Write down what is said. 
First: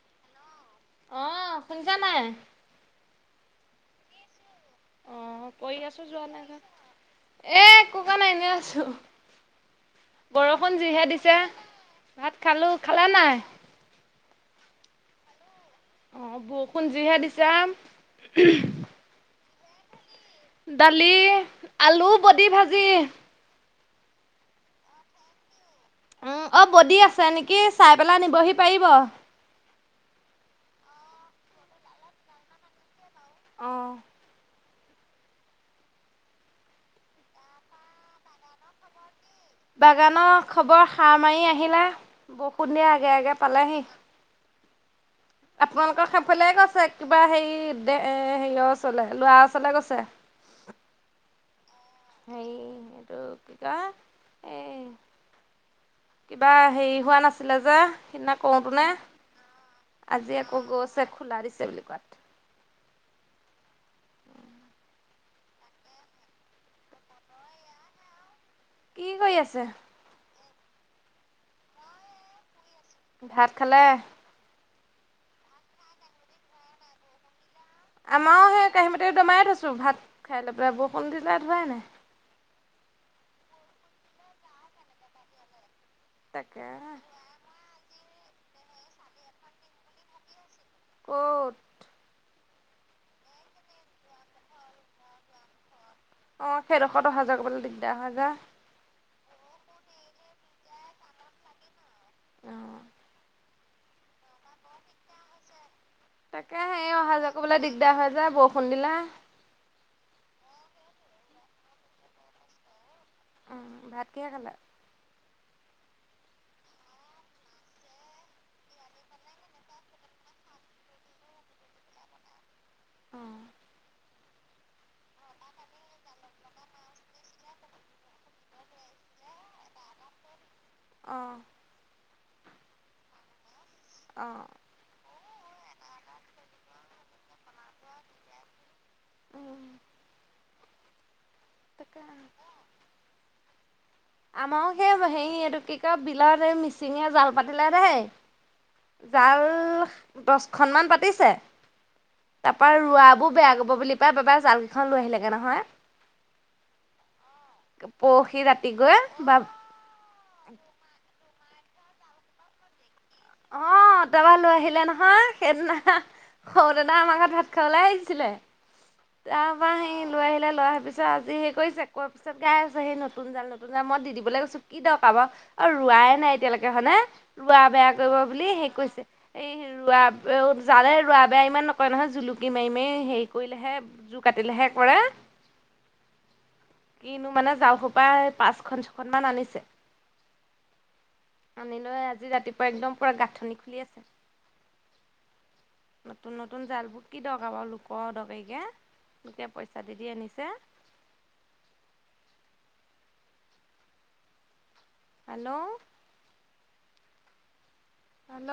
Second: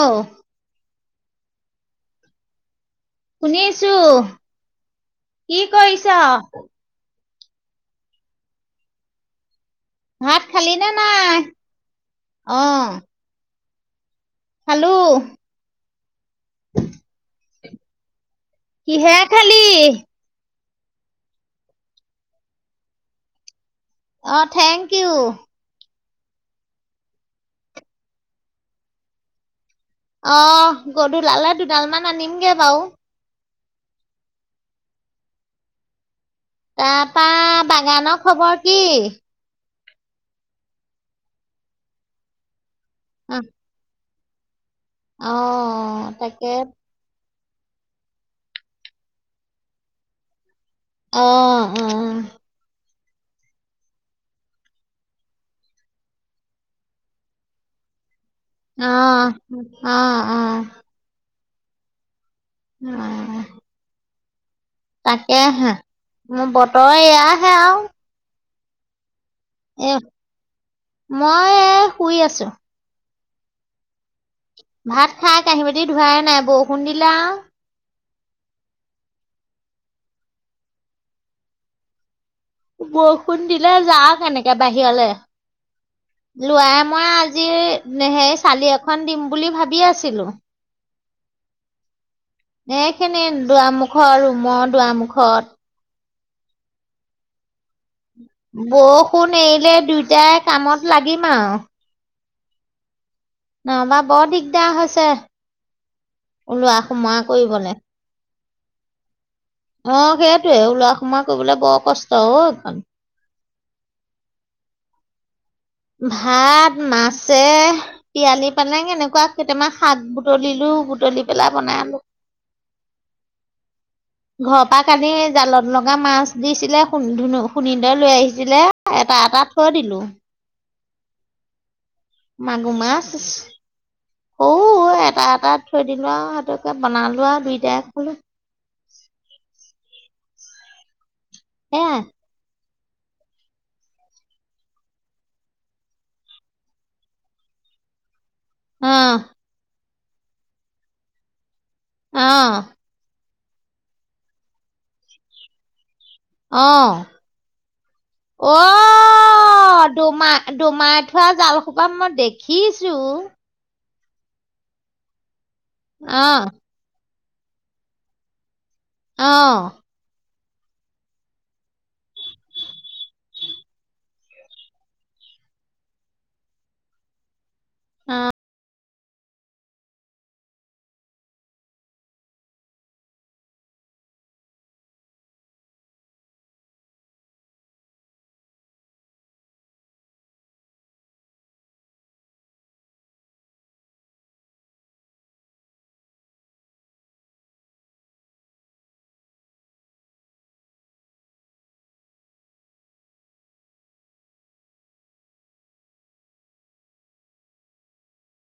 অহ আহ শুনিছা নাই? শুনিছোঁ অ', কি কৰি আছো কৰিছ? যোৱা নাই ঘৰ। এ একো কৰা নাই এনেই আছোঁ। ভাত খালি বৰষুণ নে যিহে নাই দিছে ভাত খালোঁ, খালা নাই? খালোঁ। অ বৰষুণ যিহে দিছাম। কিহে খালি। দালি আলু বদি ভাজি। অ থেংক ইউ। উম অ বডি আছে নেকি চাই পেলাই নিবহি পাৰিব। অ গধলালে দুডালমান আনিমগে বাও। অঁ। তাপা বাগানৰ খবৰ কি? বাগানৰ খবৰ সাৰ মাৰি আহিলে বৰষুণ দিয়া আগে আগে অ পালেহি। অ আপোনালোকৰ সাফালে তাকে গৈছে কিবা হেৰি। দে এ হেয়ৰ ওচলে ল'ৰা ওচলে গৈছে। অ। অ হেই এইটো কি কয় এ। কিবা হেৰি হোৱা নাছিলে যে। সিদিনা কওঁতো নে অ অ আজি অ আকৌ গৈছে খোলা দিছে বুলি কোৱাত। উম উম উম। তাকে হে মোৰ বতৰ এয়াহে আও। কি কৰি আছে। এ মই এ শুই আছো। ভাত খালে। ভাত খাই কাঁহী বাতি ধুৱায়ে নাই বৰষুণ দিলে আও। আমাৰও সেই কাঁহী বাটি দমাই থৈছো ভাত খাই লৈ পেলাই বৰষুণ দিলে ধোৱাই নাই। বৰষুণ দিলে যাও কেনেকে বাহিৰলৈ তাকে লোৱাই মই আজি সেই চালি এখন দিম বুলি ভাবি আছিলো। কট। এইখিনি দুৱামুখৰ ৰুমৰ দুৱামুখত। অ সেইডোখৰত অহা যোৱা কৰিবলৈ দিগদাৰ হয় যে, বৰষুণ এৰিলে দুইটাই কামত লাগিম আও অ। নাবা বৰ দিগদাৰ হৈছে। তাকে ওলোৱা সে অহা সোমোৱা যোৱা কৰিবলৈ কৰিবলে। দিগদাৰ হয় যে বৰষুণ দিলে। অ সেইটোৱে ওলোৱা সোমাৱ কৰিবলে বৰ কষ্ট অ এইখন। উম ভাতকিহে খালা? ভাত মাছে তিয়ালি পালেং এনেকুৱা কেইটামান শাক বুটলিলো। বুতলি পেলাই বনাই আলো। অ। ঘৰ পৰা কালি জালত লগা মাছ দিছিলে শু ধুন শুনি ধৰে লৈ আহিছিলে। এটা এটা থৈ দিলো। অঁ মাগোমাছ অ। ভাত থৈ দিলো আৰু সিহঁতকে বনালো আৰু দুইটায় খাই দিলো উম সেয়াই তাকেহে। আমাও সেই হেৰি এইটো কি কয় বিলত এই মিচিঙে জাল পাতিলে দেই আহ জাল দচখনমান পাতিছে আহ তাপা ৰোৱ বোৰ বেয়া কৰিব বুলি পাই বাবাই জাল কেইখন লৈ আহিলেগে নহয় অ পৰহি অ ৰাতি গৈ বা দুমা দুমাৰ। পাতি থোৱা জাল সোপা মই দেখিছো অ তাবা লৈ আহিলে নহয় সেইদিনা আহ সৰু দাদাই আমাৰ ঘৰত ভাত খাবলে ওলাই আহিছিলে তাৰ আহ পৰা সি লৈ আহিলে লাই‌ অহা পিছত আজি হেই কৰিছে কোৱাৰ পিছত গাই আছে সেই নতুন জাল নতুন জাল মই দি দিবলৈ গৈছো কি দৰকাৰ বাৰু অ ৰোৱাই নাই এতিয়ালৈকে হয়নে ৰোৱা বেয়া কৰিব বুলি সে কৈছে এই ৰোৱা জালে ৰোৱা বেয়া ইমান নকৰে নহয় জুলুকি মাৰি মাৰি হেৰি কৰিলেহে জোৰ কাটিলেহে কৰে। কিনো মানে যাও সো পৰা পাঁচখন ছখন মান আনিছে আনিলৈ আজি ৰাতিপুৱা একদম পুৰা গাঁঠনি খুলি আছে নতুন নতুন জালবোৰ কি দৰকাৰ বাৰু লোক দৰকাৰিকে এতিয়া পইচা দি দি আনিছে হেল্ল' হেল্ল'